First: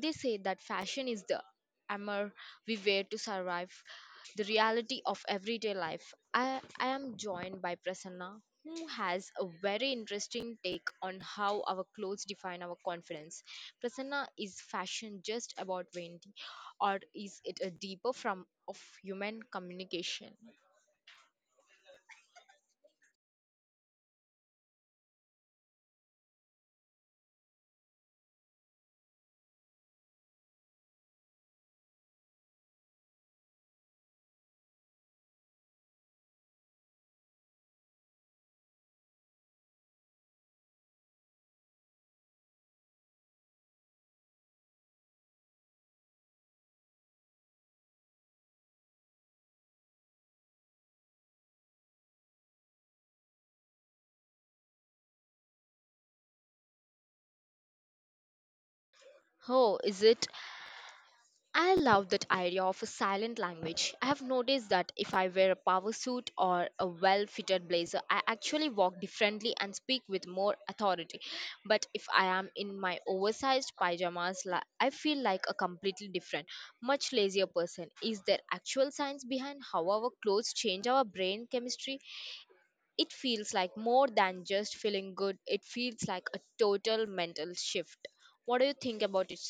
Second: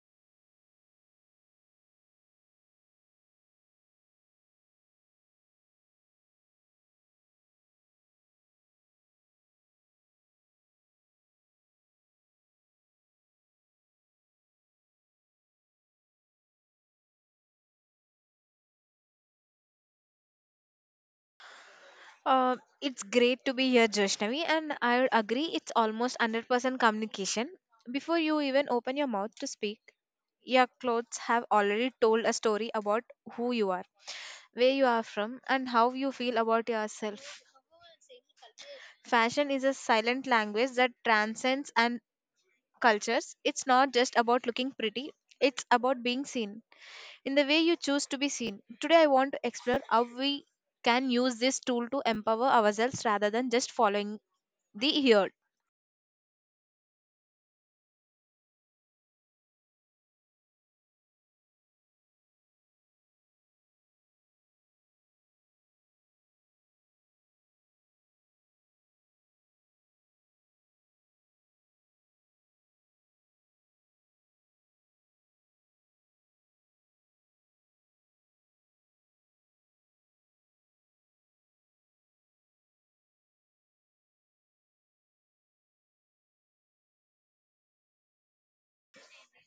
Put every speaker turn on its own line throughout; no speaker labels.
They say that fashion is the armor we wear to survive the reality of everyday life. I am joined by Prasanna, who has a very interesting take on how our clothes define our confidence. Prasanna, is fashion just about vain or is it a deeper form of human communication?
It's great to be here, Joshnavi, and I agree it's almost 100% communication. Before you even open your mouth to speak, your clothes have already told a story about who you are, where you are from, and how you feel about yourself. Fashion is a silent language that transcends and cultures. It's not just about looking pretty, it's about being seen in the way you choose to be seen. Today, I want to explore how we can use this tool to empower ourselves rather than just following the hero.
Oh, is it? I love that idea of a silent language. I have noticed that if I wear a power suit or a well fitted blazer, I actually walk differently and speak with more authority. But if I am in my oversized pajamas, I feel like a completely different, much lazier person. Is there actual science behind how our clothes change our brain chemistry? It feels like more than just feeling good, it feels like a total mental shift. What do you think about it?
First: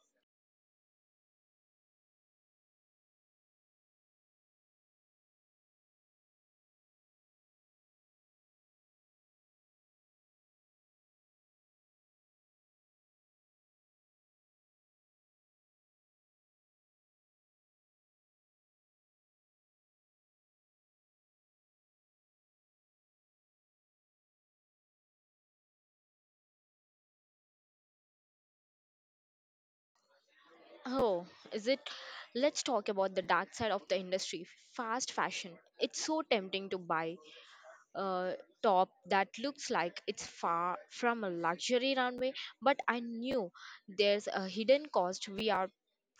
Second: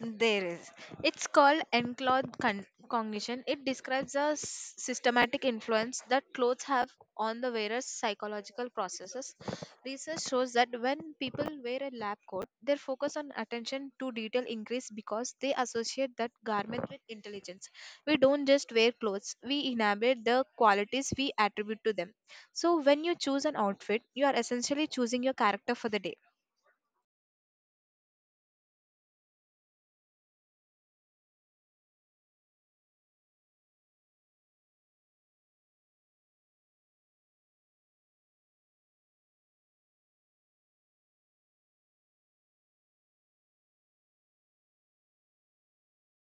There is. It's called enclothed cognition. It describes a systematic influence that clothes have on the wearer's psychological processes. Research shows that when people wear a lab coat, their focus on attention to detail increase because they associate that garment with intelligence. We don't just wear clothes, we inhabit the qualities we attribute to them. So when you choose an outfit, you are essentially choosing your character for the day.
Oh, is it? Let's talk about the dark side of the industry, fast fashion. It's so tempting to buy uh, top that looks like it's far from a luxury runway, but I knew there's a hidden cost. We are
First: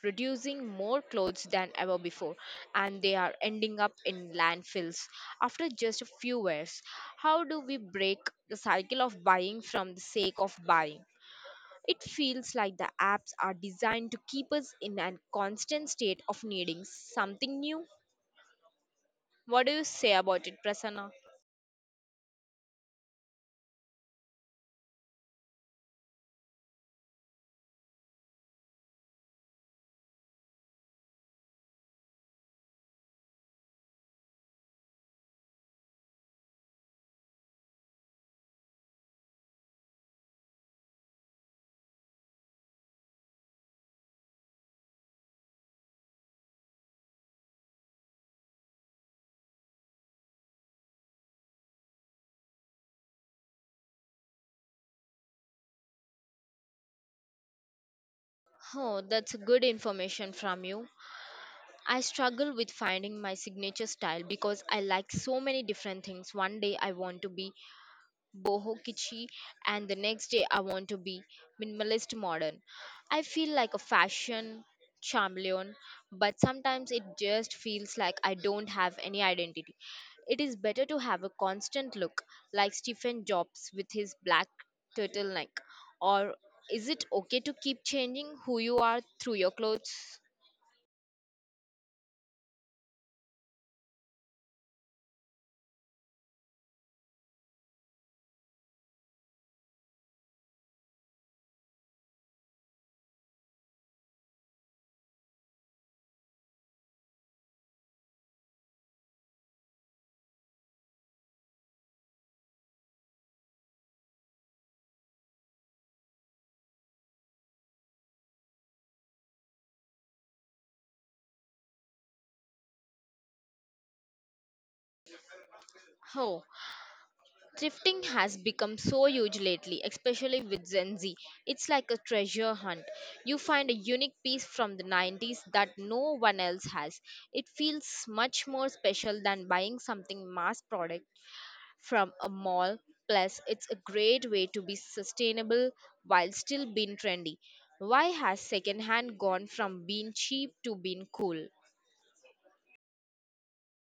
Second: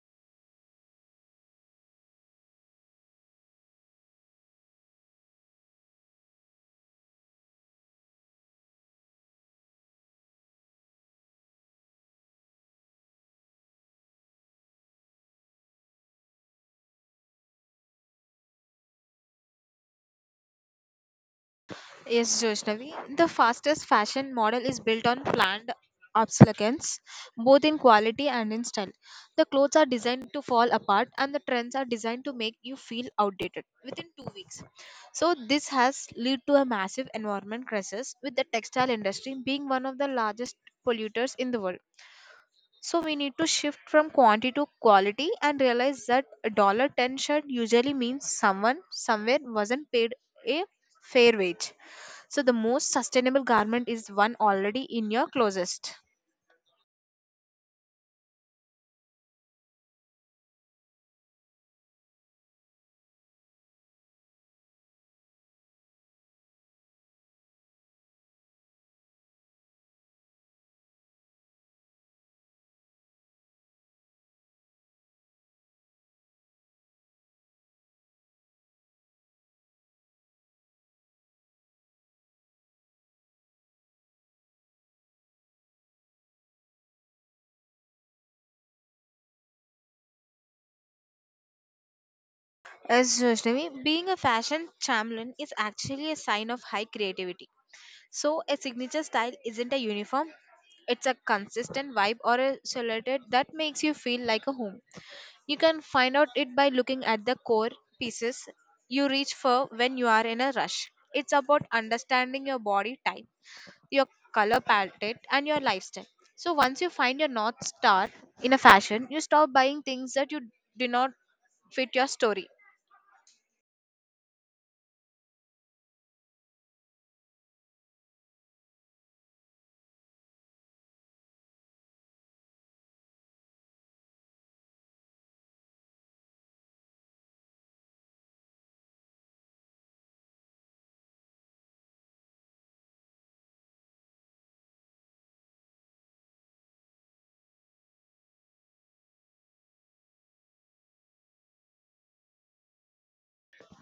producing more clothes than ever before, and they are ending up in landfills after just a few wears. How do we break the cycle of buying from the sake of buying? It feels like the apps are designed to keep us in a constant state of needing something new. What do you say about it, Prasanna?
Yes, Joshnavi. The fastest fashion model is built on planned obsolescence, both in quality and in style. The clothes are designed to fall apart, and the trends are designed to make you feel outdated within 2 weeks. So this has led to a massive environment crisis, with the textile industry being one of the largest polluters in the world. So we need to shift from quantity to quality and realize that a dollar ten shirt usually means someone somewhere wasn't paid a fair wage. So the most sustainable garment is one already in your closest.
Oh, that's good information from you. I struggle with finding my signature style because I like so many different things. One day I want to be boho kitschy, and the next day I want to be minimalist modern. I feel like a fashion chameleon, but sometimes it just feels like I don't have any identity. It is better to have a constant look, like Stephen Jobs with his black turtleneck. Or is it okay to keep changing who you are through your clothes?
As Vaishnavi, being a fashion chameleon is actually a sign of high creativity. So a signature style isn't a uniform. It's a consistent vibe or a silhouette that makes you feel like a home. You can find out it by looking at the core pieces you reach for when you are in a rush. It's about understanding your body type your color palette, and your lifestyle. So once you find your north star in a fashion, you stop buying things that you do not fit your story.
Oh. Thrifting has become so huge lately, especially with Gen Z. It's like a treasure hunt. You find a unique piece from the 90s that no one else has. It feels much more special than buying something mass product from a mall. Plus, it's a great way to be sustainable while still being trendy. Why has secondhand gone from being cheap to being cool?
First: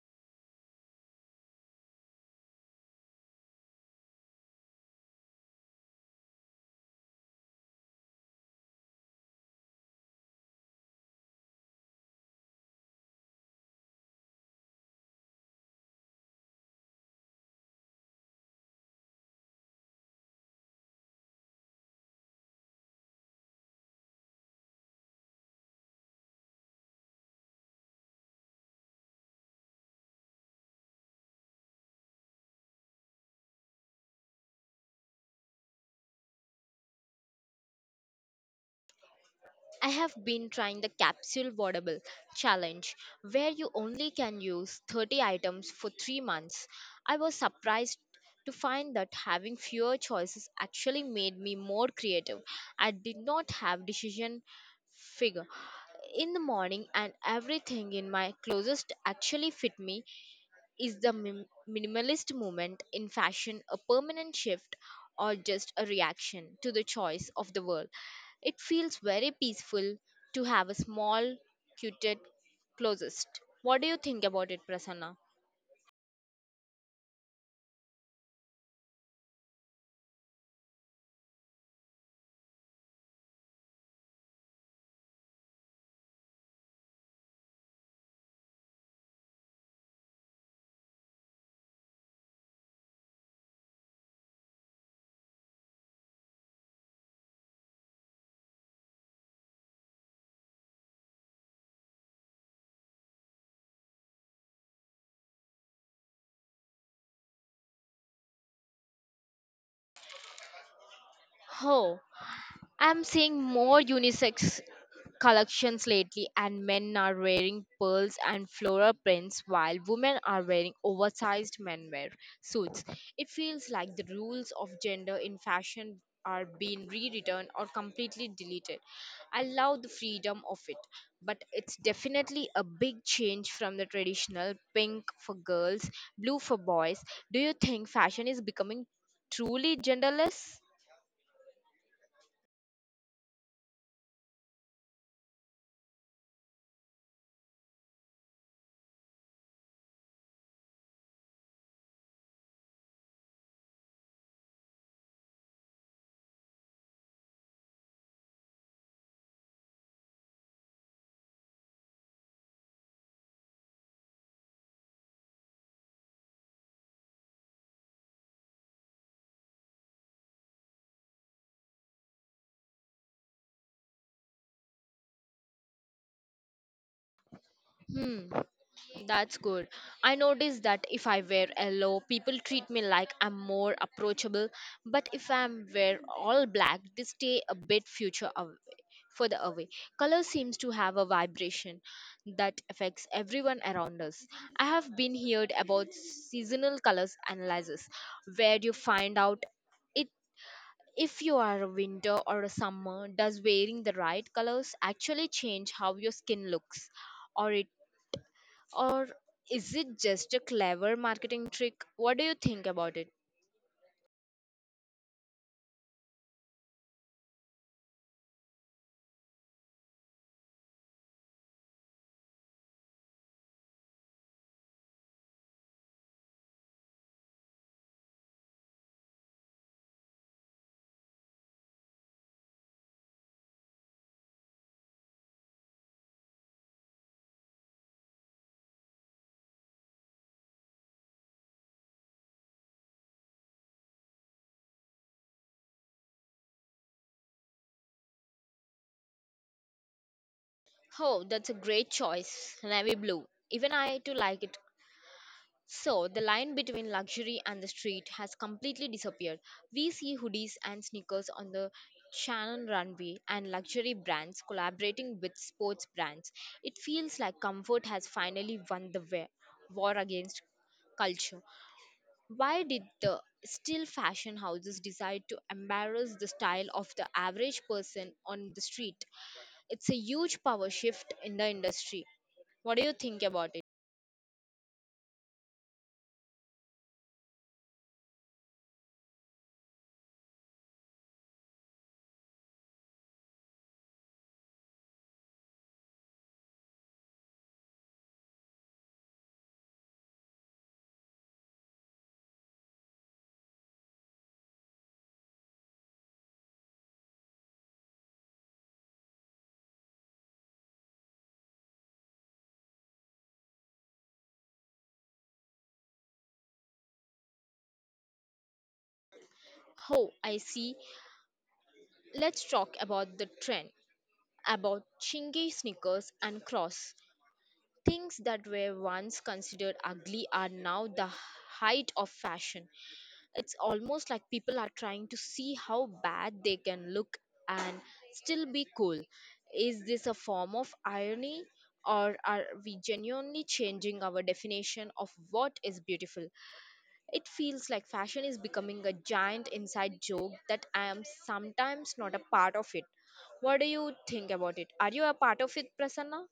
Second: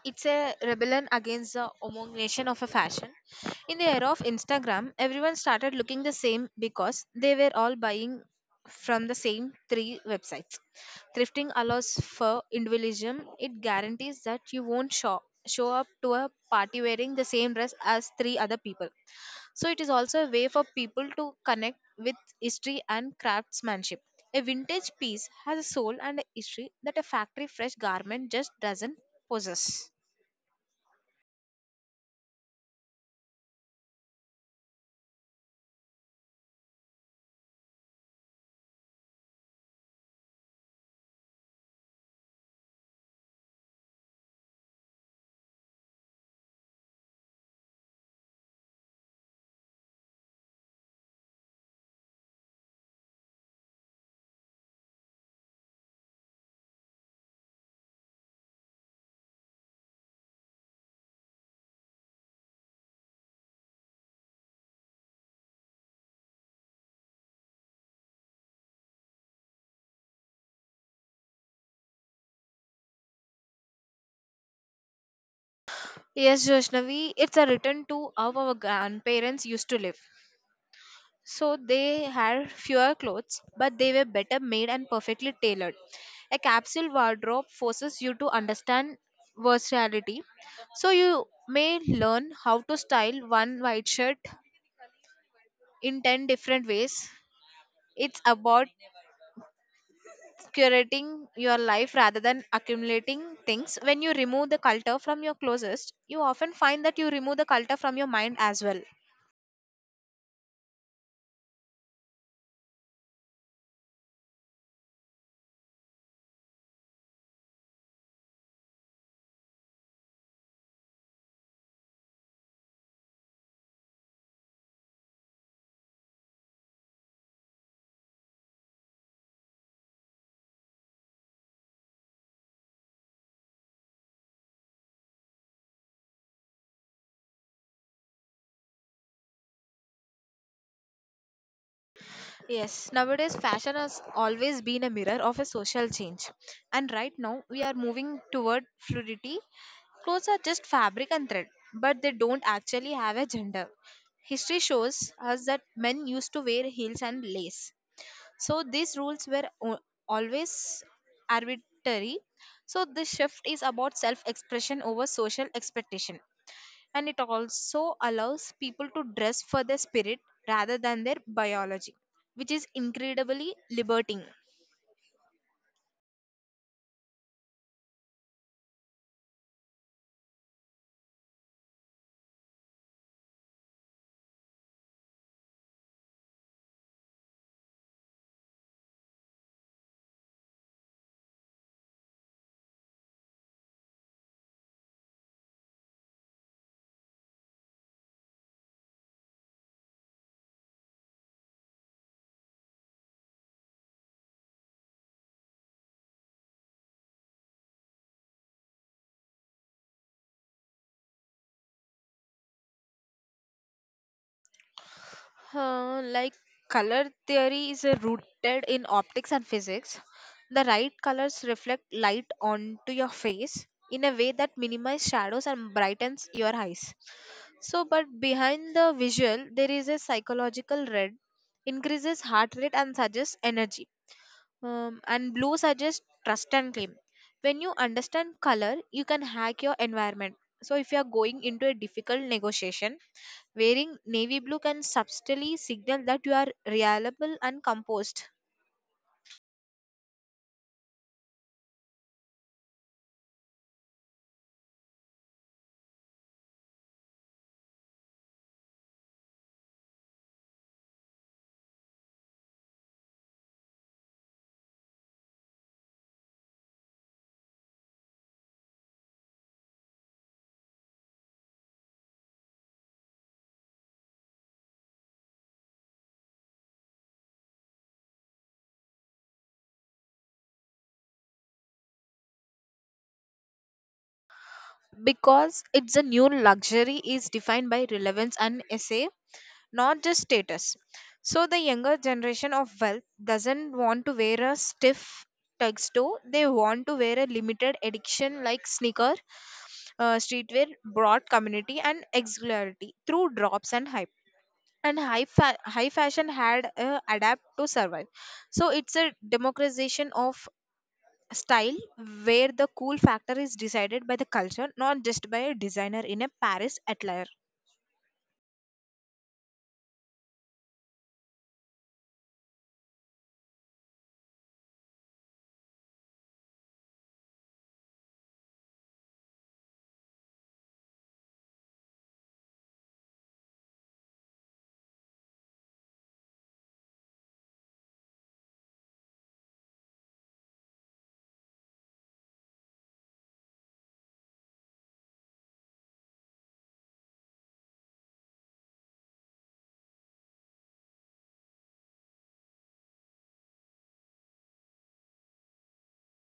It's a rebellion against the homogenization of a fashion. In the era of Instagram, everyone started looking the same because they were all buying from the same three websites. Thrifting allows for individualism. It guarantees that you won't show up to a party wearing the same dress as three other people. So it is also a way for people to connect with history and craftsmanship. A vintage piece has a soul and a history that a factory fresh garment just doesn't possess.
I have been trying the capsule wardrobe challenge where you only can use 30 items for 3 months. I was surprised to find that having fewer choices actually made me more creative. I did not have decision figure in the morning, and everything in my closest actually fit me. Is the minimalist movement in fashion a permanent shift, or just a reaction to the choice of the world? It feels very peaceful to have a small, cuted closest. What do you think about it, Prasanna?
Yes, Joshnavi, it's a return to how our grandparents used to live. So they had fewer clothes, but they were better made and perfectly tailored. A capsule wardrobe forces you to understand versatility. So you may learn how to style one white shirt in 10 different ways. It's about curating your life rather than accumulating things. When you remove the culture from your closest, you often find that you remove the culture from your mind as well.
Oh, I'm seeing more unisex collections lately, and men are wearing pearls and floral prints while women are wearing oversized menwear suits. It feels like the rules of gender in fashion are being rewritten or completely deleted. I love the freedom of it, but it's definitely a big change from the traditional pink for girls, blue for boys. Do you think fashion is becoming truly genderless?
Yes, nowadays fashion has always been a mirror of a social change. And right now we are moving toward fluidity. Clothes are just fabric and thread, but they don't actually have a gender. History shows us that men used to wear heels and lace. So these rules were always arbitrary. So this shift is about self expression over social expectation. And it also allows people to dress for their spirit rather than their biology, which is incredibly liberating.
Hmm. That's good. I notice that if I wear yellow, people treat me like I'm more approachable. But if I'm wear all black, they stay a bit further away. Color seems to have a vibration that affects everyone around us. I have been heard about seasonal colors analysis, where you find out it if you are a winter or a summer. Does wearing the right colors actually change how your skin looks? or it or is it just a clever marketing trick? What do you think about it?
Huh? Like, color theory is rooted in optics and physics. The right colors reflect light onto your face in a way that minimizes shadows and brightens your eyes. So, but behind the visual, there is a psychological red, increases heart rate and suggests energy, and blue suggests trust and claim. When you understand color, you can hack your environment. So, if you are going into a difficult negotiation, wearing navy blue can subtly signal that you are reliable and composed.
Oh, that's a great choice. Navy blue. Even I too like it. So, the line between luxury and the street has completely disappeared. We see hoodies and sneakers on the Shannon runway and luxury brands collaborating with sports brands. It feels like comfort has finally won the war against culture. Why did the still fashion houses decide to embarrass the style of the average person on the street? It's a huge power shift in the industry. What do you think about it?
Because it's a new luxury is defined by relevance and essay, not just status. So the younger generation of wealth doesn't want to wear a stiff tuxedo. They want to wear a limited edition like sneaker, streetwear, broad community and exemplarity through drops and hype. And high, high fashion had adapt to survive. So it's a democratization of style where the cool factor is decided by the culture, not just by a designer in a Paris atelier.
Oh, I see. Let's talk about the trend about chingy sneakers and cross. Things that were once considered ugly are now the height of fashion. It's almost like people are trying to see how bad they can look and still be cool. Is this a form of irony, or are we genuinely changing our definition of what is beautiful? It feels like fashion is becoming a giant inside joke that I am sometimes not a part of it. What do you think about it? Are you a part of it, Prasanna?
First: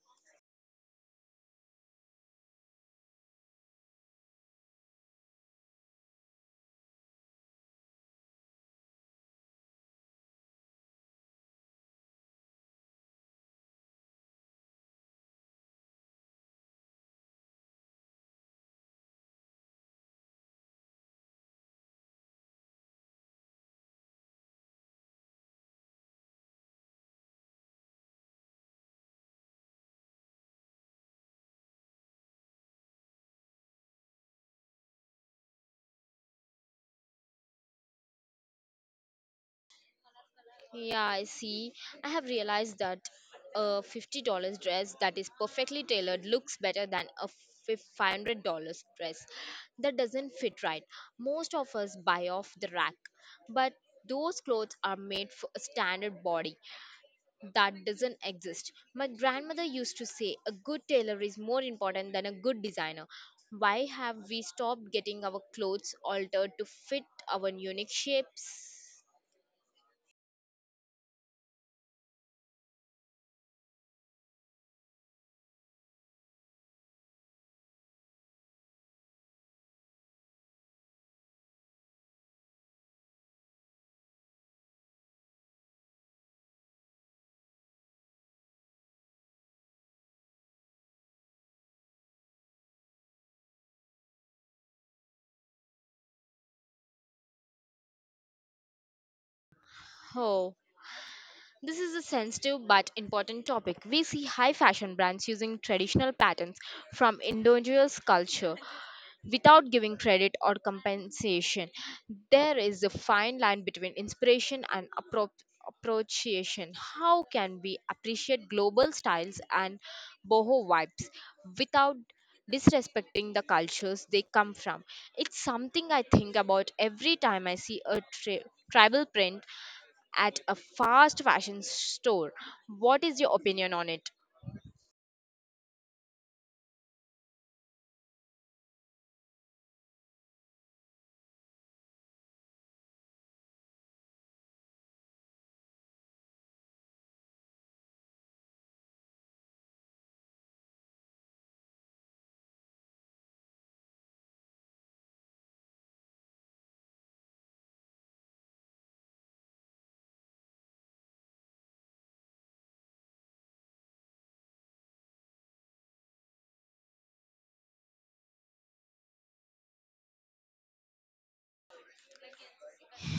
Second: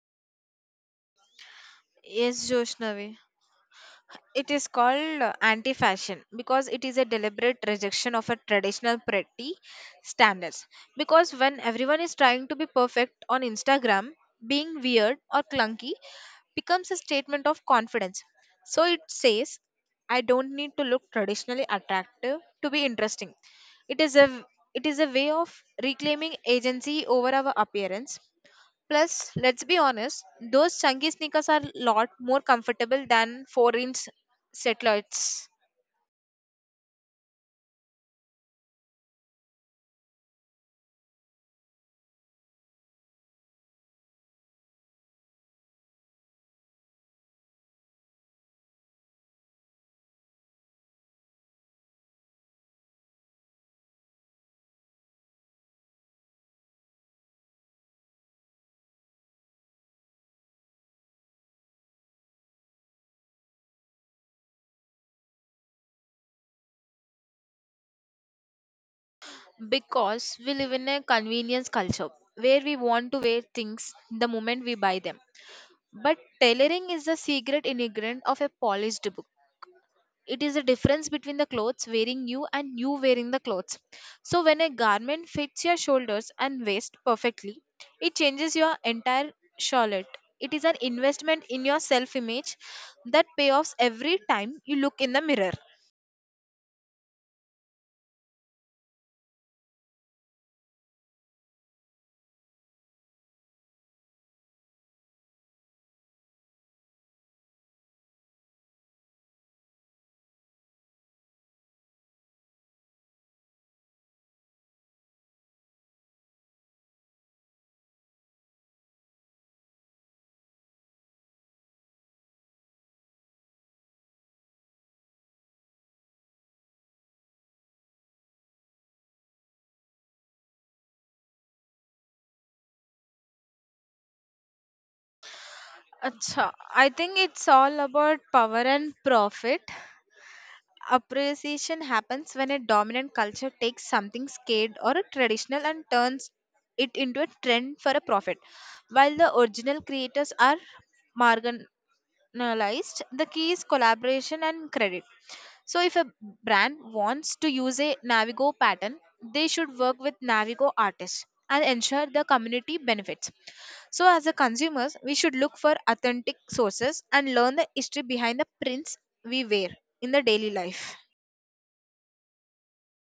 Yes, Joshnavi. It is called anti fashion because it is a deliberate rejection of a traditional pretty standards. Because when everyone is trying to be perfect on Instagram, being weird or clunky becomes a statement of confidence. So it says, I don't need to look traditionally attractive to be interesting. It is a it is a way of reclaiming agency over our appearance. Plus, let's be honest, those chunky sneakers are a lot more comfortable than 4-inch satellites.
Yeah, I see. I have realized that a $50 dress that is perfectly tailored looks better than a $500 dress that doesn't fit right. Most of us buy off the rack, but those clothes are made for a standard body that doesn't exist. My grandmother used to say a good tailor is more important than a good designer. Why have we stopped getting our clothes altered to fit our unique shapes?
Because we live in a convenience culture where we want to wear things the moment we buy them. But tailoring is the secret ingredient of a polished book. It is a difference between the clothes wearing you and you wearing the clothes. So when a garment fits your shoulders and waist perfectly, it changes your entire charlotte. It is an investment in your self image that payoffs every time you look in the mirror.
Oh, this is a sensitive but important topic. We see high fashion brands using traditional patterns from indigenous culture without giving credit or compensation. There is a fine line between inspiration and appropriation. How can we appreciate global styles and boho vibes without disrespecting the cultures they come from? It's something I think about every time I see a tribal print at a fast fashion store. What is your opinion on it?
Acha, I think it's all about power and profit. Appreciation happens when a dominant culture takes something scared or a traditional and turns it into a trend for a profit, while the original creators are marginalized. The key is collaboration and credit. So if a brand wants to use a navigo pattern, they should work with navigo artists and ensure the community benefits. So as a consumers we should look for authentic sources and learn the history behind the prints we wear in the daily life.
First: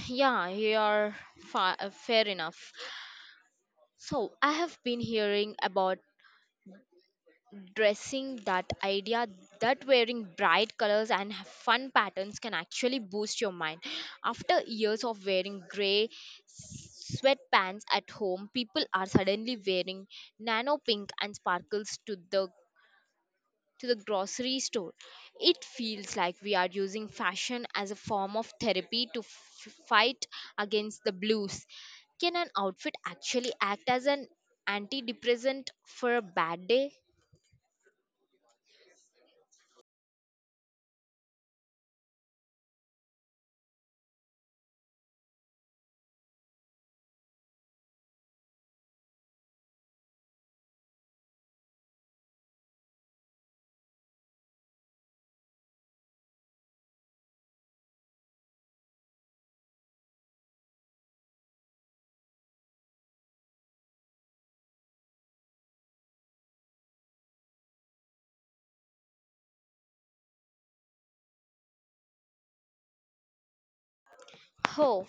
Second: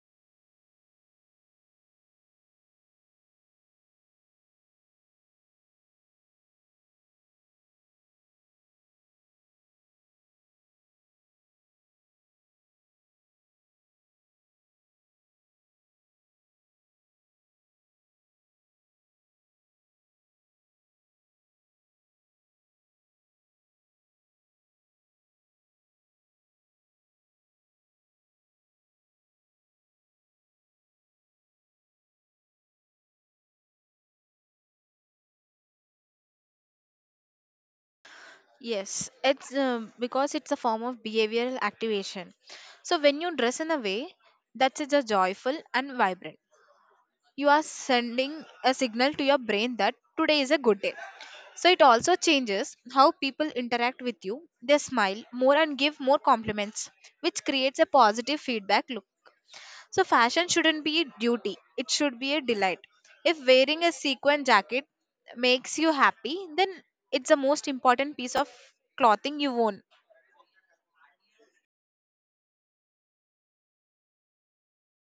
Yeah, you're fair enough. So, I have been hearing about dressing that idea that wearing bright colors and fun patterns can actually boost your mind. After years of wearing gray sweatpants at home, people are suddenly wearing nano pink and sparkles to the grocery store. It feels like we are using fashion as a form of therapy to fight against the blues. Can an outfit actually act as an antidepressant for a bad day?
Yes, it's because it's a form of behavioral activation. So when you dress in a way that's just joyful and vibrant, you are sending a signal to your brain that today is a good day. So it also changes how people interact with you. They smile more and give more compliments, which creates a positive feedback loop. So fashion shouldn't be a duty, it should be a delight. If wearing a sequin jacket makes you happy, then it's the most important piece of clothing you own.
Oh,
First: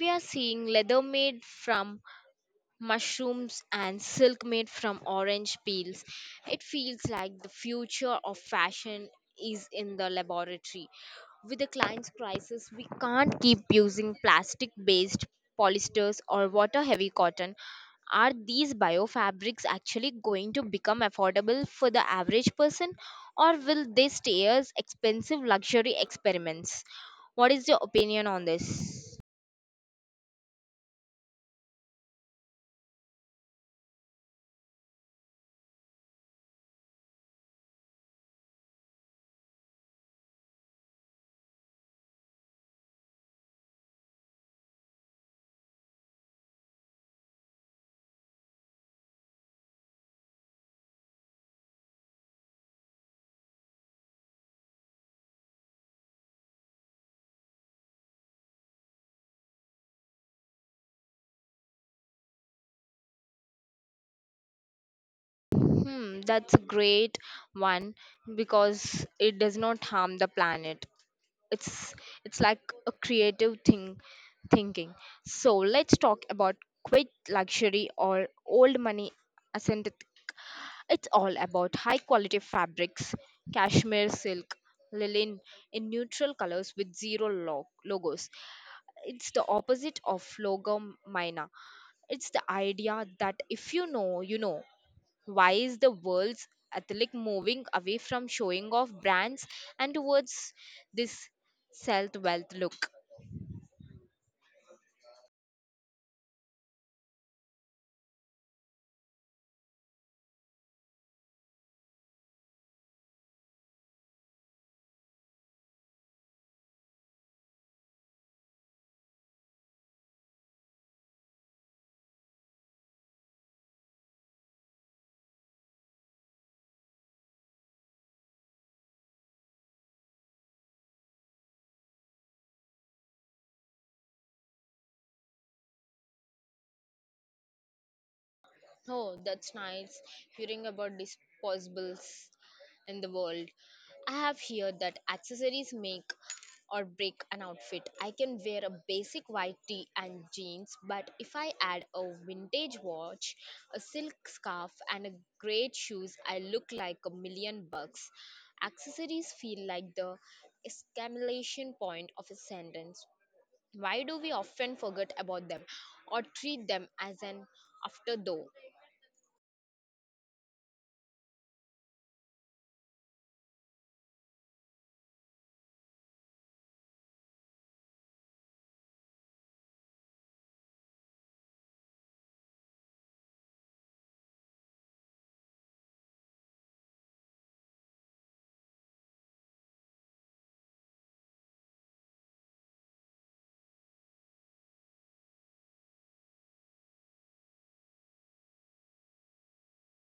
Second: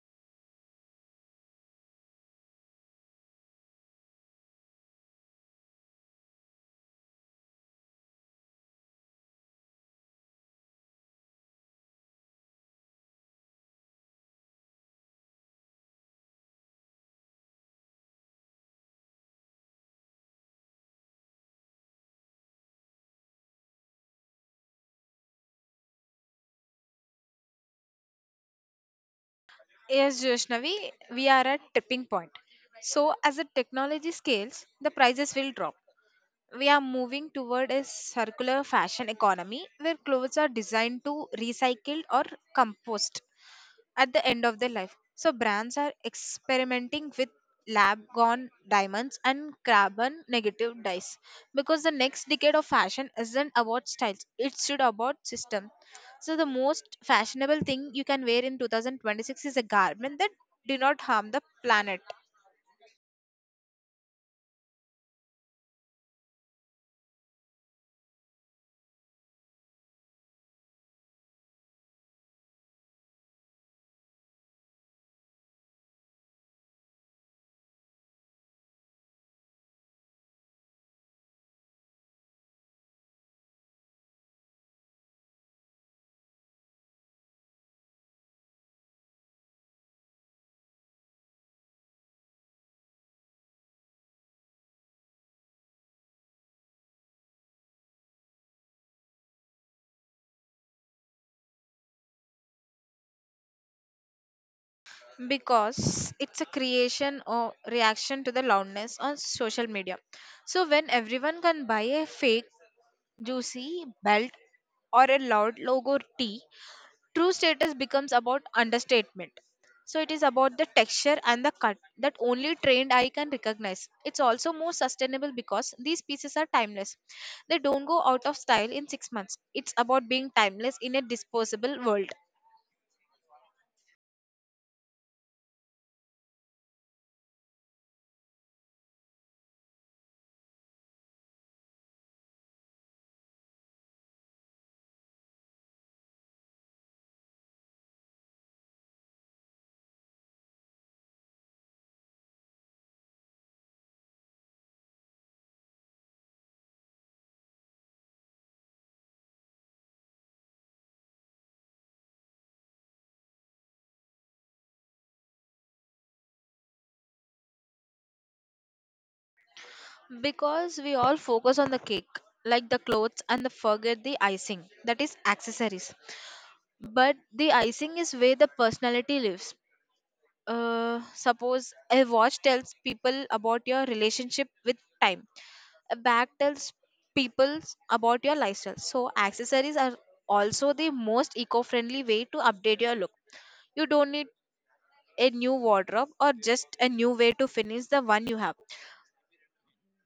we are seeing leather made from mushrooms and silk made from orange peels. It feels like the future of fashion is in the laboratory. With the client's crisis, we can't keep using plastic based polysters or water heavy cotton. Are these biofabrics actually going to become affordable for the average person, or will they stay as expensive luxury experiments? What is your opinion on this?
Yes, Joshnavi, we are at tipping point. So as the technology scales, the prices will drop. We are moving toward a circular fashion economy where clothes are designed to recycled or compost at the end of their life. So brands are experimenting with lab grown diamonds and carbon negative dyes, because the next decade of fashion isn't about styles, it should about system. So the most fashionable thing you can wear in 2026 is a garment that do not harm the planet.
Hmm, that's a great one because it does not harm the planet. It's it's like a creative thing thinking. So let's talk about quit luxury or old money ascent. It's all about high quality fabrics, cashmere silk, linen in neutral colors with zero logos. It's the opposite of logo mina. It's the idea that if you know, you know. Why is the world's athletic moving away from showing off brands and towards this self wealth look?
Because it's a creation or reaction to the loudness on social media. So when everyone can buy a fake juicy belt or a loud logo tee, true status becomes about understatement. So it is about the texture and the cut that only trained eye can recognize. It's also more sustainable because these pieces are timeless. They don't go out of style in 6 months. It's about being timeless in a disposable world.
Oh, that's nice hearing about disposables in the world. I have heard that accessories make or break an outfit. I can wear a basic white tee and jeans, but if I add a vintage watch, a silk scarf, and a great shoes, I look like a million bucks. Accessories feel like the exclamation point of a sentence. Why do we often forget about them or treat them as an afterthought?
Because we all focus on the cake, like the clothes, and the forget the icing, that is accessories. But the icing is where the personality lives. Suppose a watch tells people about your relationship with time, a bag tells people about your lifestyle. So, accessories are also the most eco friendly way to update your look. You don't need a new wardrobe or just a new way to finish the one you have.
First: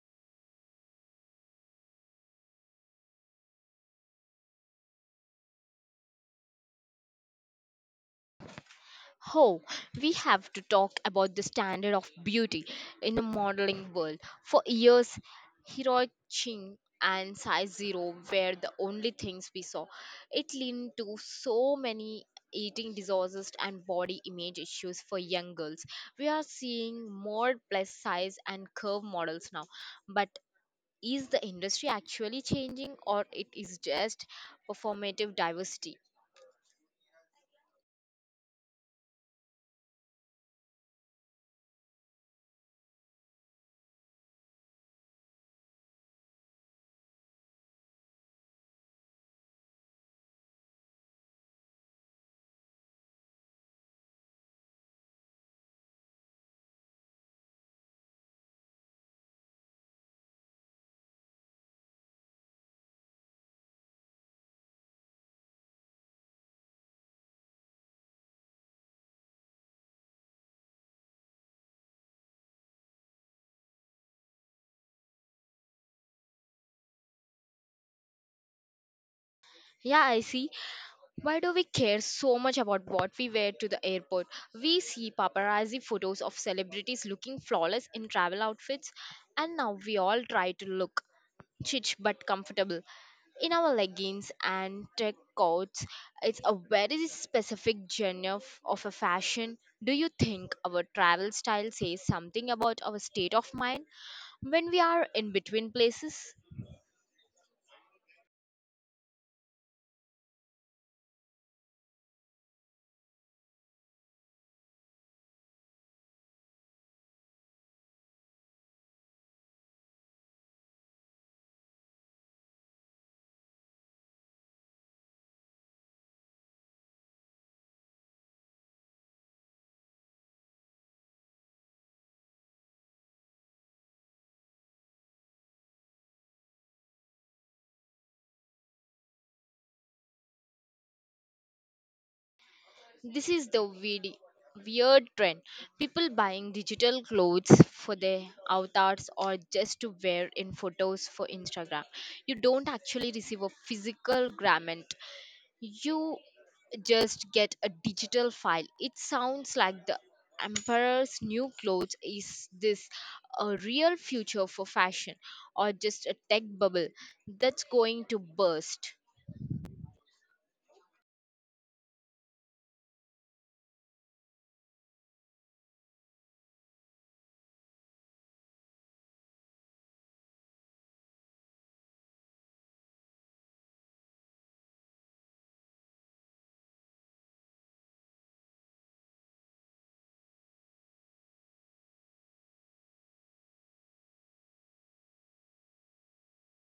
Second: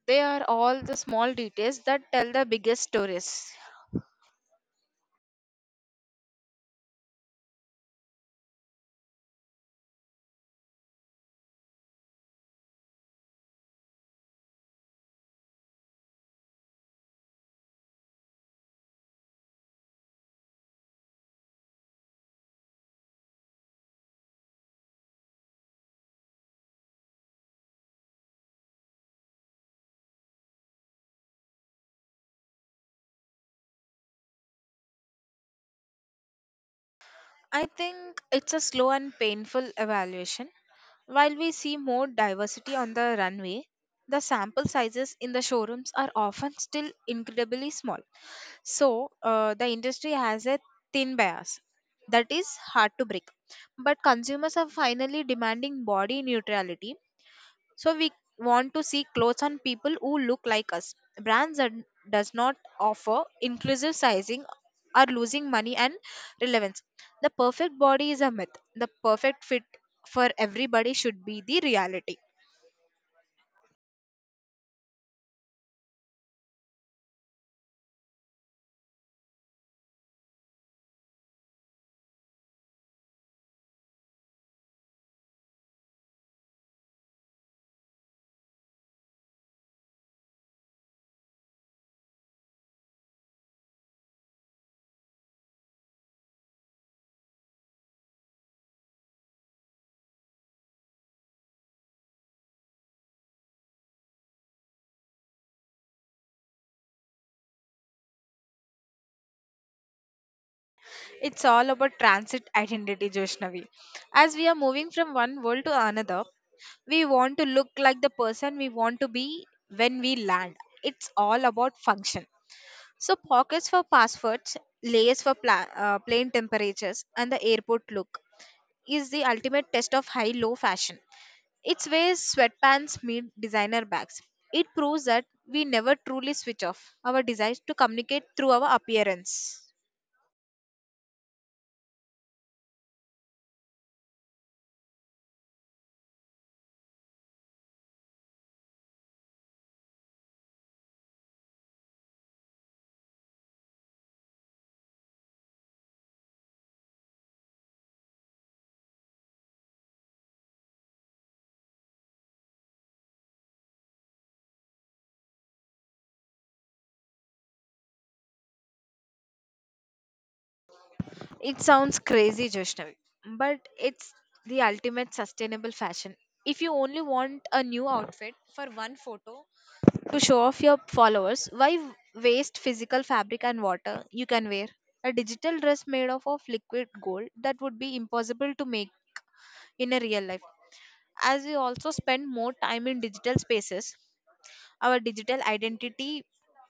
They are all the small details that tell the biggest stories.
Oh, we have to talk about the standard of beauty in the modeling world. For years, heroic Ching and size zero were the only things we saw. It led to so many eating disorders and body image issues for young girls. We are seeing more plus size and curve models now. But is the industry actually changing, or it is just performative diversity?
I think it's a slow and painful evaluation. While we see more diversity on the runway, the sample sizes in the showrooms are often still incredibly small. So, the industry has a thin bias that is hard to break. But consumers are finally demanding body neutrality. So we want to see clothes on people who look like us. Brands that does not offer inclusive sizing are losing money and relevance. The perfect body is a myth. The perfect fit for everybody should be the reality.
Yeah, I see. Why do we care so much about what we wear to the airport? We see paparazzi photos of celebrities looking flawless in travel outfits, and now we all try to look chic but comfortable in our leggings and tech coats. It's a very specific genre of a fashion. Do you think our travel style says something about our state of mind when we are in between places?
It's all about transit identity, Joshnavi. As we are moving from one world to another, we want to look like the person we want to be when we land. It's all about function. So, pockets for passwords, layers for plane temperatures, and the airport look is the ultimate test of high low fashion. It's where sweatpants meet designer bags. It proves that we never truly switch off our desires to communicate through our appearance.
This is the weird trend. People buying digital clothes for their avatars or just to wear in photos for Instagram. You don't actually receive a physical garment. You just get a digital file. It sounds like the emperor's new clothes. Is this a real future for fashion, or just a tech bubble that's going to burst?
It sounds crazy, Joshnavi, but it's the ultimate sustainable fashion. If you only want a new outfit for one photo to show off your followers, why waste physical fabric and water you can wear? A digital dress made of liquid gold that would be impossible to make in a real life. As we also spend more time in digital spaces, our digital identity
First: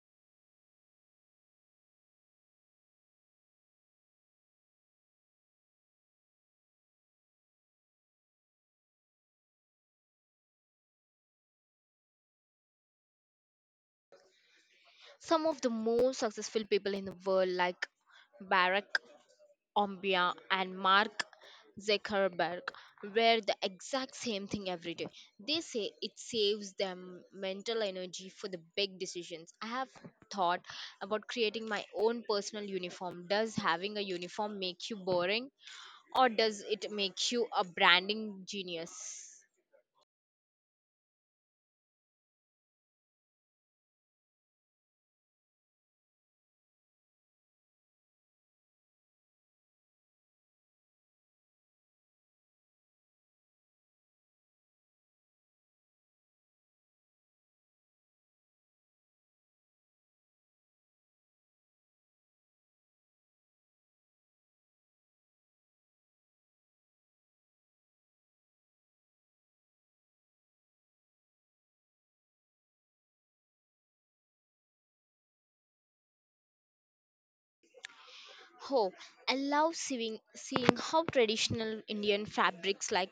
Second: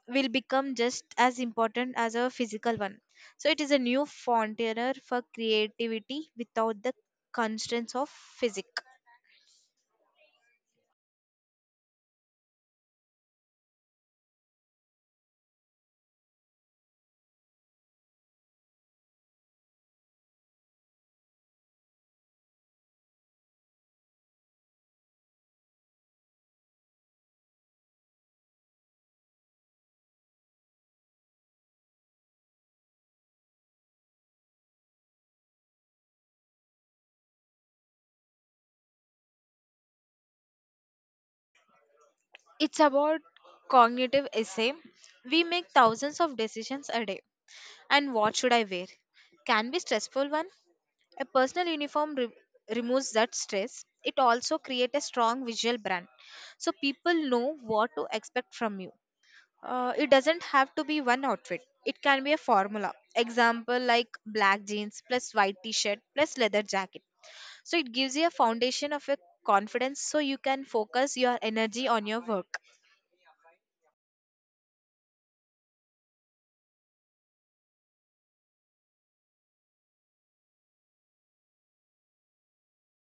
will become just as important as our physical one. So it is a new frontier for creativity without the constraints of physics.
Some of the most successful people in the world like Barack Ombia, and Mark Zuckerberg wear the exact same thing every day. They say it saves them mental energy for the big decisions. I have thought about creating my own personal uniform. Does having a uniform make you boring, or does it make you a branding genius?
It's about cognitive essay. We make thousands of decisions a day. And what should I wear? Can be stressful one. A personal removes that stress. It also creates a strong visual brand. So people know what to expect from you. It doesn't have to be one outfit, it can be a formula example like black jeans plus white t-shirt plus leather jacket. So it gives you a foundation of your confidence so you can focus your energy on your work.
Oh, I love seeing how traditional Indian fabrics like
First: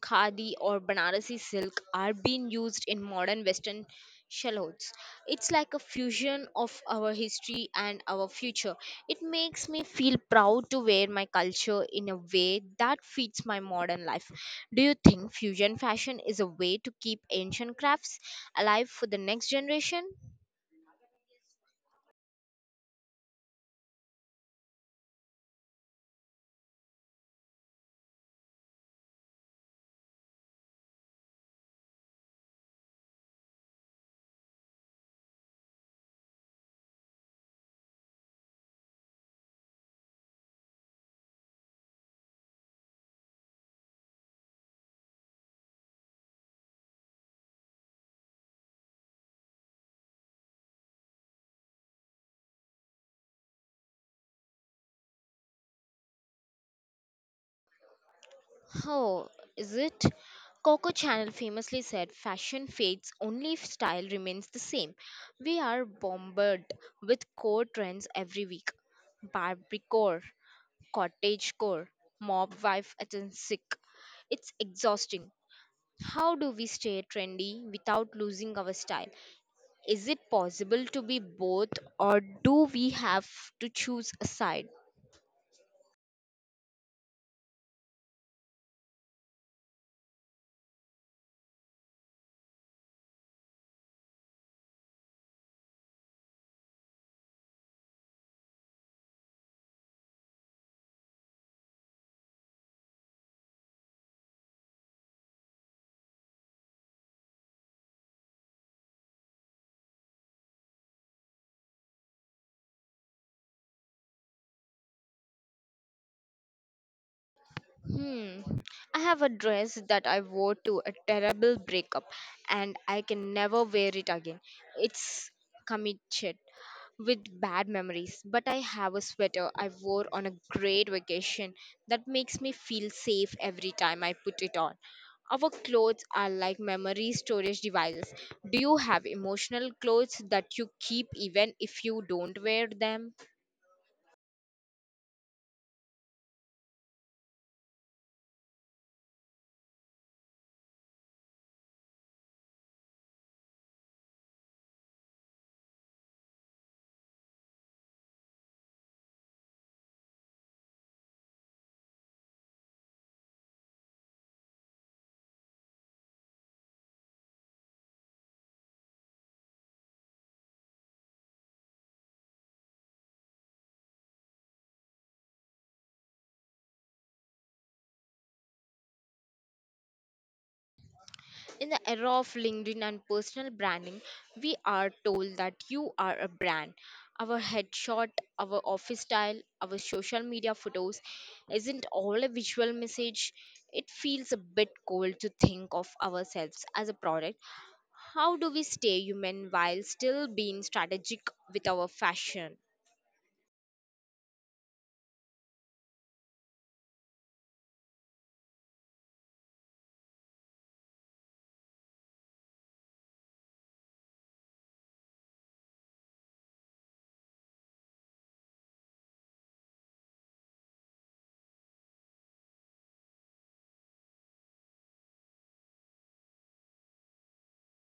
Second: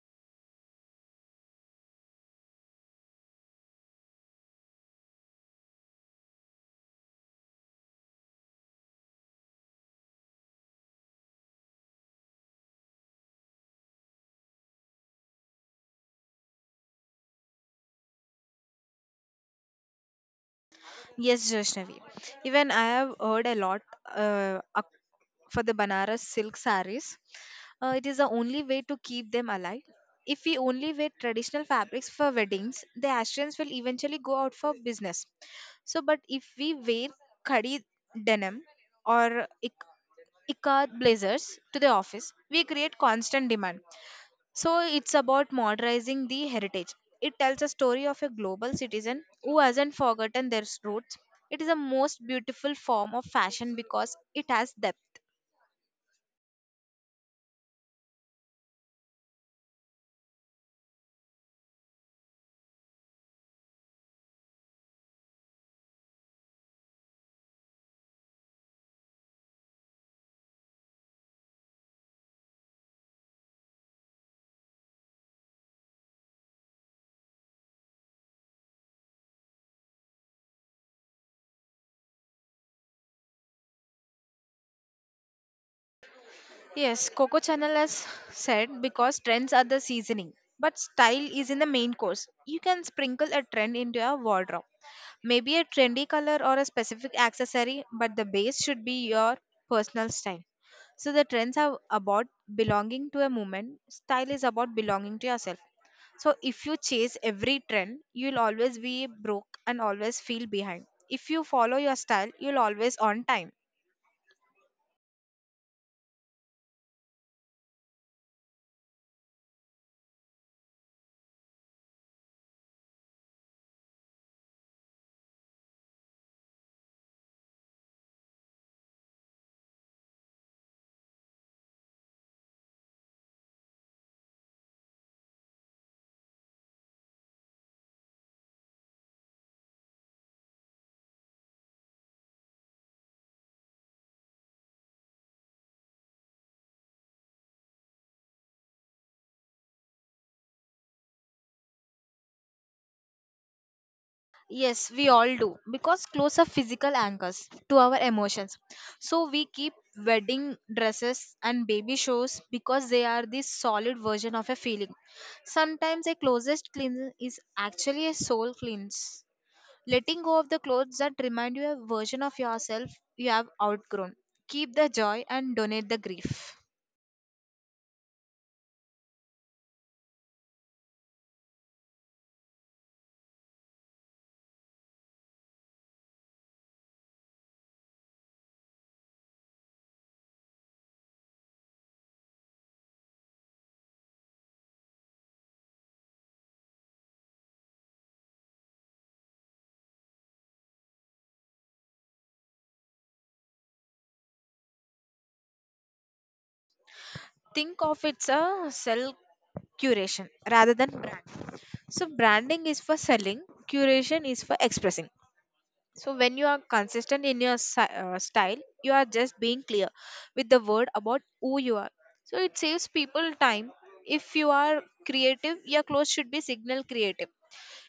khadi or Banarasi silk are being used in modern Western shallots. It's like a fusion of our history and our future. It makes me feel proud to wear my culture in a way that fits my modern life. Do you think fusion fashion is a way to keep ancient crafts alive for the next generation?
Yes, Joshnavi, even I have heard a lot uh, ac- for the Banaras silk saris. It is the only way to keep them alive. If we only wear traditional fabrics for weddings, the Ashtons will eventually go out for business. So, but if we wear khadi denim or ikad blazers to the office, we create constant demand. So, it's about modernizing the heritage. It tells a story of a global citizen who hasn't forgotten their roots. It is the most beautiful form of fashion because it has depth.
Oh, is it? Coco Chanel famously said fashion fades only if style remains the same. We are bombarded with core trends every week. Barbicore, cottage core, mob wife agentic. It's exhausting. How do we stay trendy without losing our style? Is it possible to be both, or do we have to choose a side?
Yes, Coco Channel has said, because trends are the seasoning, but style is in the main course. You can sprinkle a trend into your wardrobe. Maybe a trendy color or a specific accessory, but the base should be your personal style. So the trends are about belonging to a movement, style is about belonging to yourself. So if you chase every trend, you'll always be broke and always feel behind. If you follow your style, you'll always on time.
Hmm. I have a dress that I wore to a terrible breakup and I can never wear it again. It's committed with bad memories, but I have a sweater I wore on a great vacation that makes me feel safe every time I put it on. Our clothes are like memory storage devices. Do you have emotional clothes that you keep even if you don't wear them?
Yes, we all do because clothes are physical anchors to our emotions. So we keep wedding dresses and baby shows because they are the solid version of a feeling. Sometimes a closest cleanse is actually a soul cleanse. Letting go of the clothes that remind you a version of yourself you have outgrown. Keep the joy and donate the grief.
In the era of LinkedIn and personal branding, we are told that you are a brand. Our headshot, our office style, our social media photos isn't all a visual message. It feels a bit cold to think of ourselves as a product. How do we stay human while still being strategic with our fashion?
Think of it's a self curation rather than brand. So branding is for selling, curation is for expressing. So when you are consistent in your style, you are just being clear with the word about who you are. So it saves people time. If you are creative, your clothes should be signal creative.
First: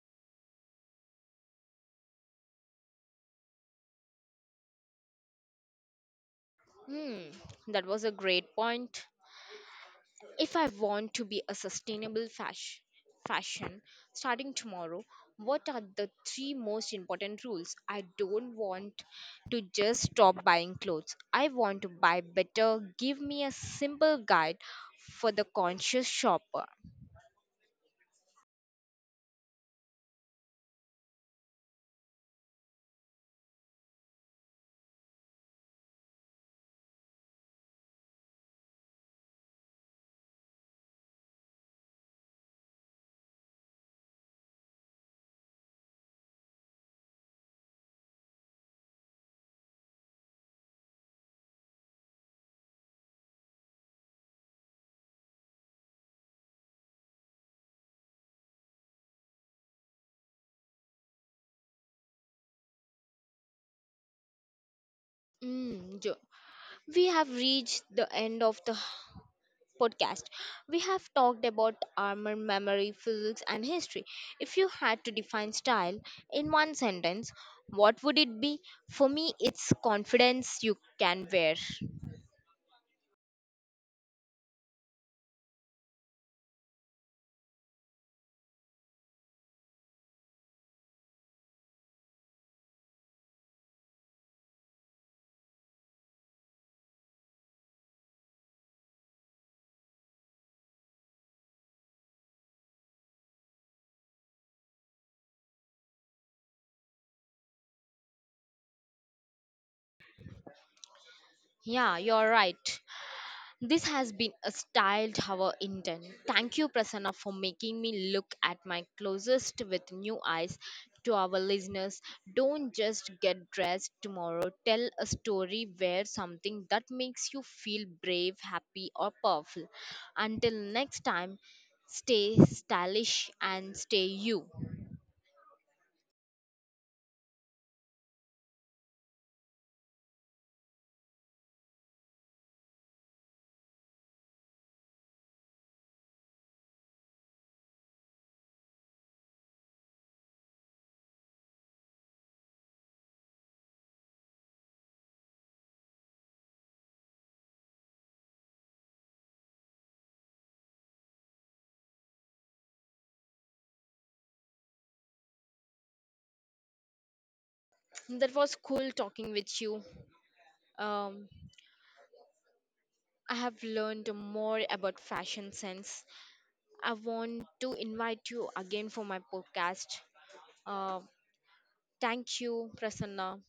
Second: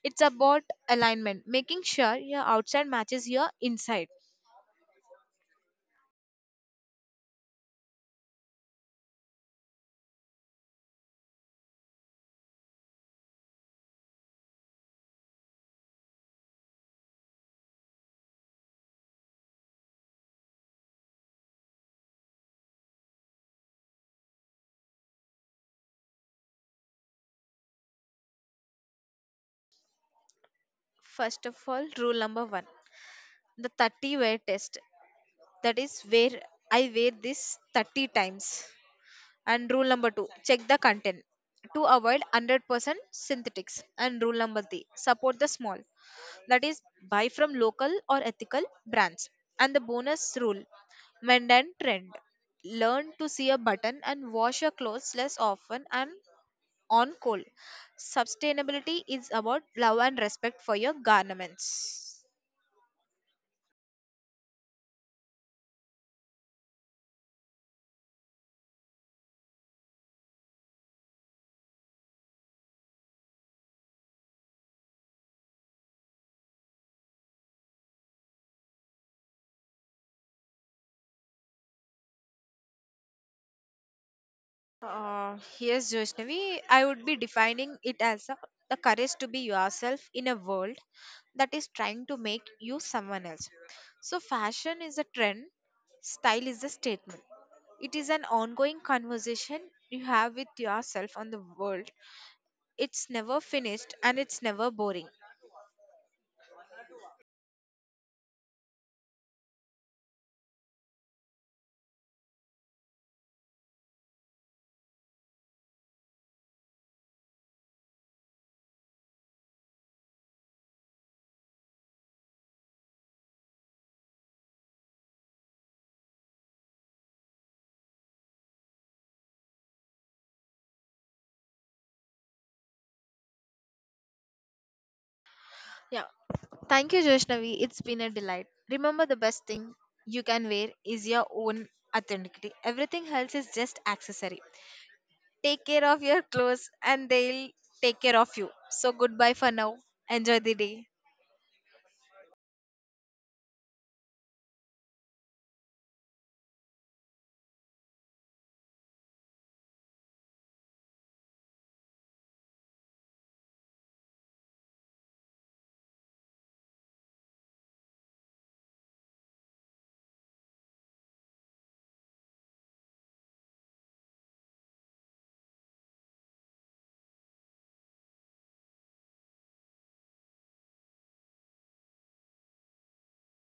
It's about alignment, making sure your outside matches your inside.
Hmm, that was a great point. If I want to be a sustainable fashion starting tomorrow, what are the 3 most important rules? I don't want to just stop buying clothes. I want to buy better. Give me a simple guide for the conscious shopper.
First of all, rule number one, the 30 wear test. That is where I wear this 30 times. And rule number two, check the content to avoid 100% synthetics. And rule number three, support the small, that is, buy from local or ethical brands. And the bonus rule, mend and trend. Learn to see a button and wash your clothes less often and on cold. Sustainability is about love and respect for your garments.
Mm, Jo- we have reached the end of the podcast. We have talked about armor, memory, physics, and history. If you had to define style in one sentence, what would it be? For me, it's confidence you can wear.
Yes, Joshnavi, I would be defining it as a, the courage to be yourself in a world that is trying to make you someone else. So, fashion is a trend, style is a statement. It is an ongoing conversation you have with yourself on the world. It's never finished and it's never boring.
Yeah, you're right. This has been a styled hour in den. Thank you, Prasanna, for making me look at my closest with new eyes. To our listeners, don't just get dressed tomorrow. Tell a story, wear something that makes you feel brave, happy, or powerful. Until next time, stay stylish and stay you.
Yeah. Thank you, Joshnavi. It's been a delight. Remember, the best thing you can wear is your own authenticity. Everything else is just accessory. Take care of your clothes and they'll take care of you. So goodbye for now. Enjoy the day.
That was cool talking with you. Um, I have learned more about fashion sense. I want to invite you again for my podcast. Uh, Thank you, Prasanna.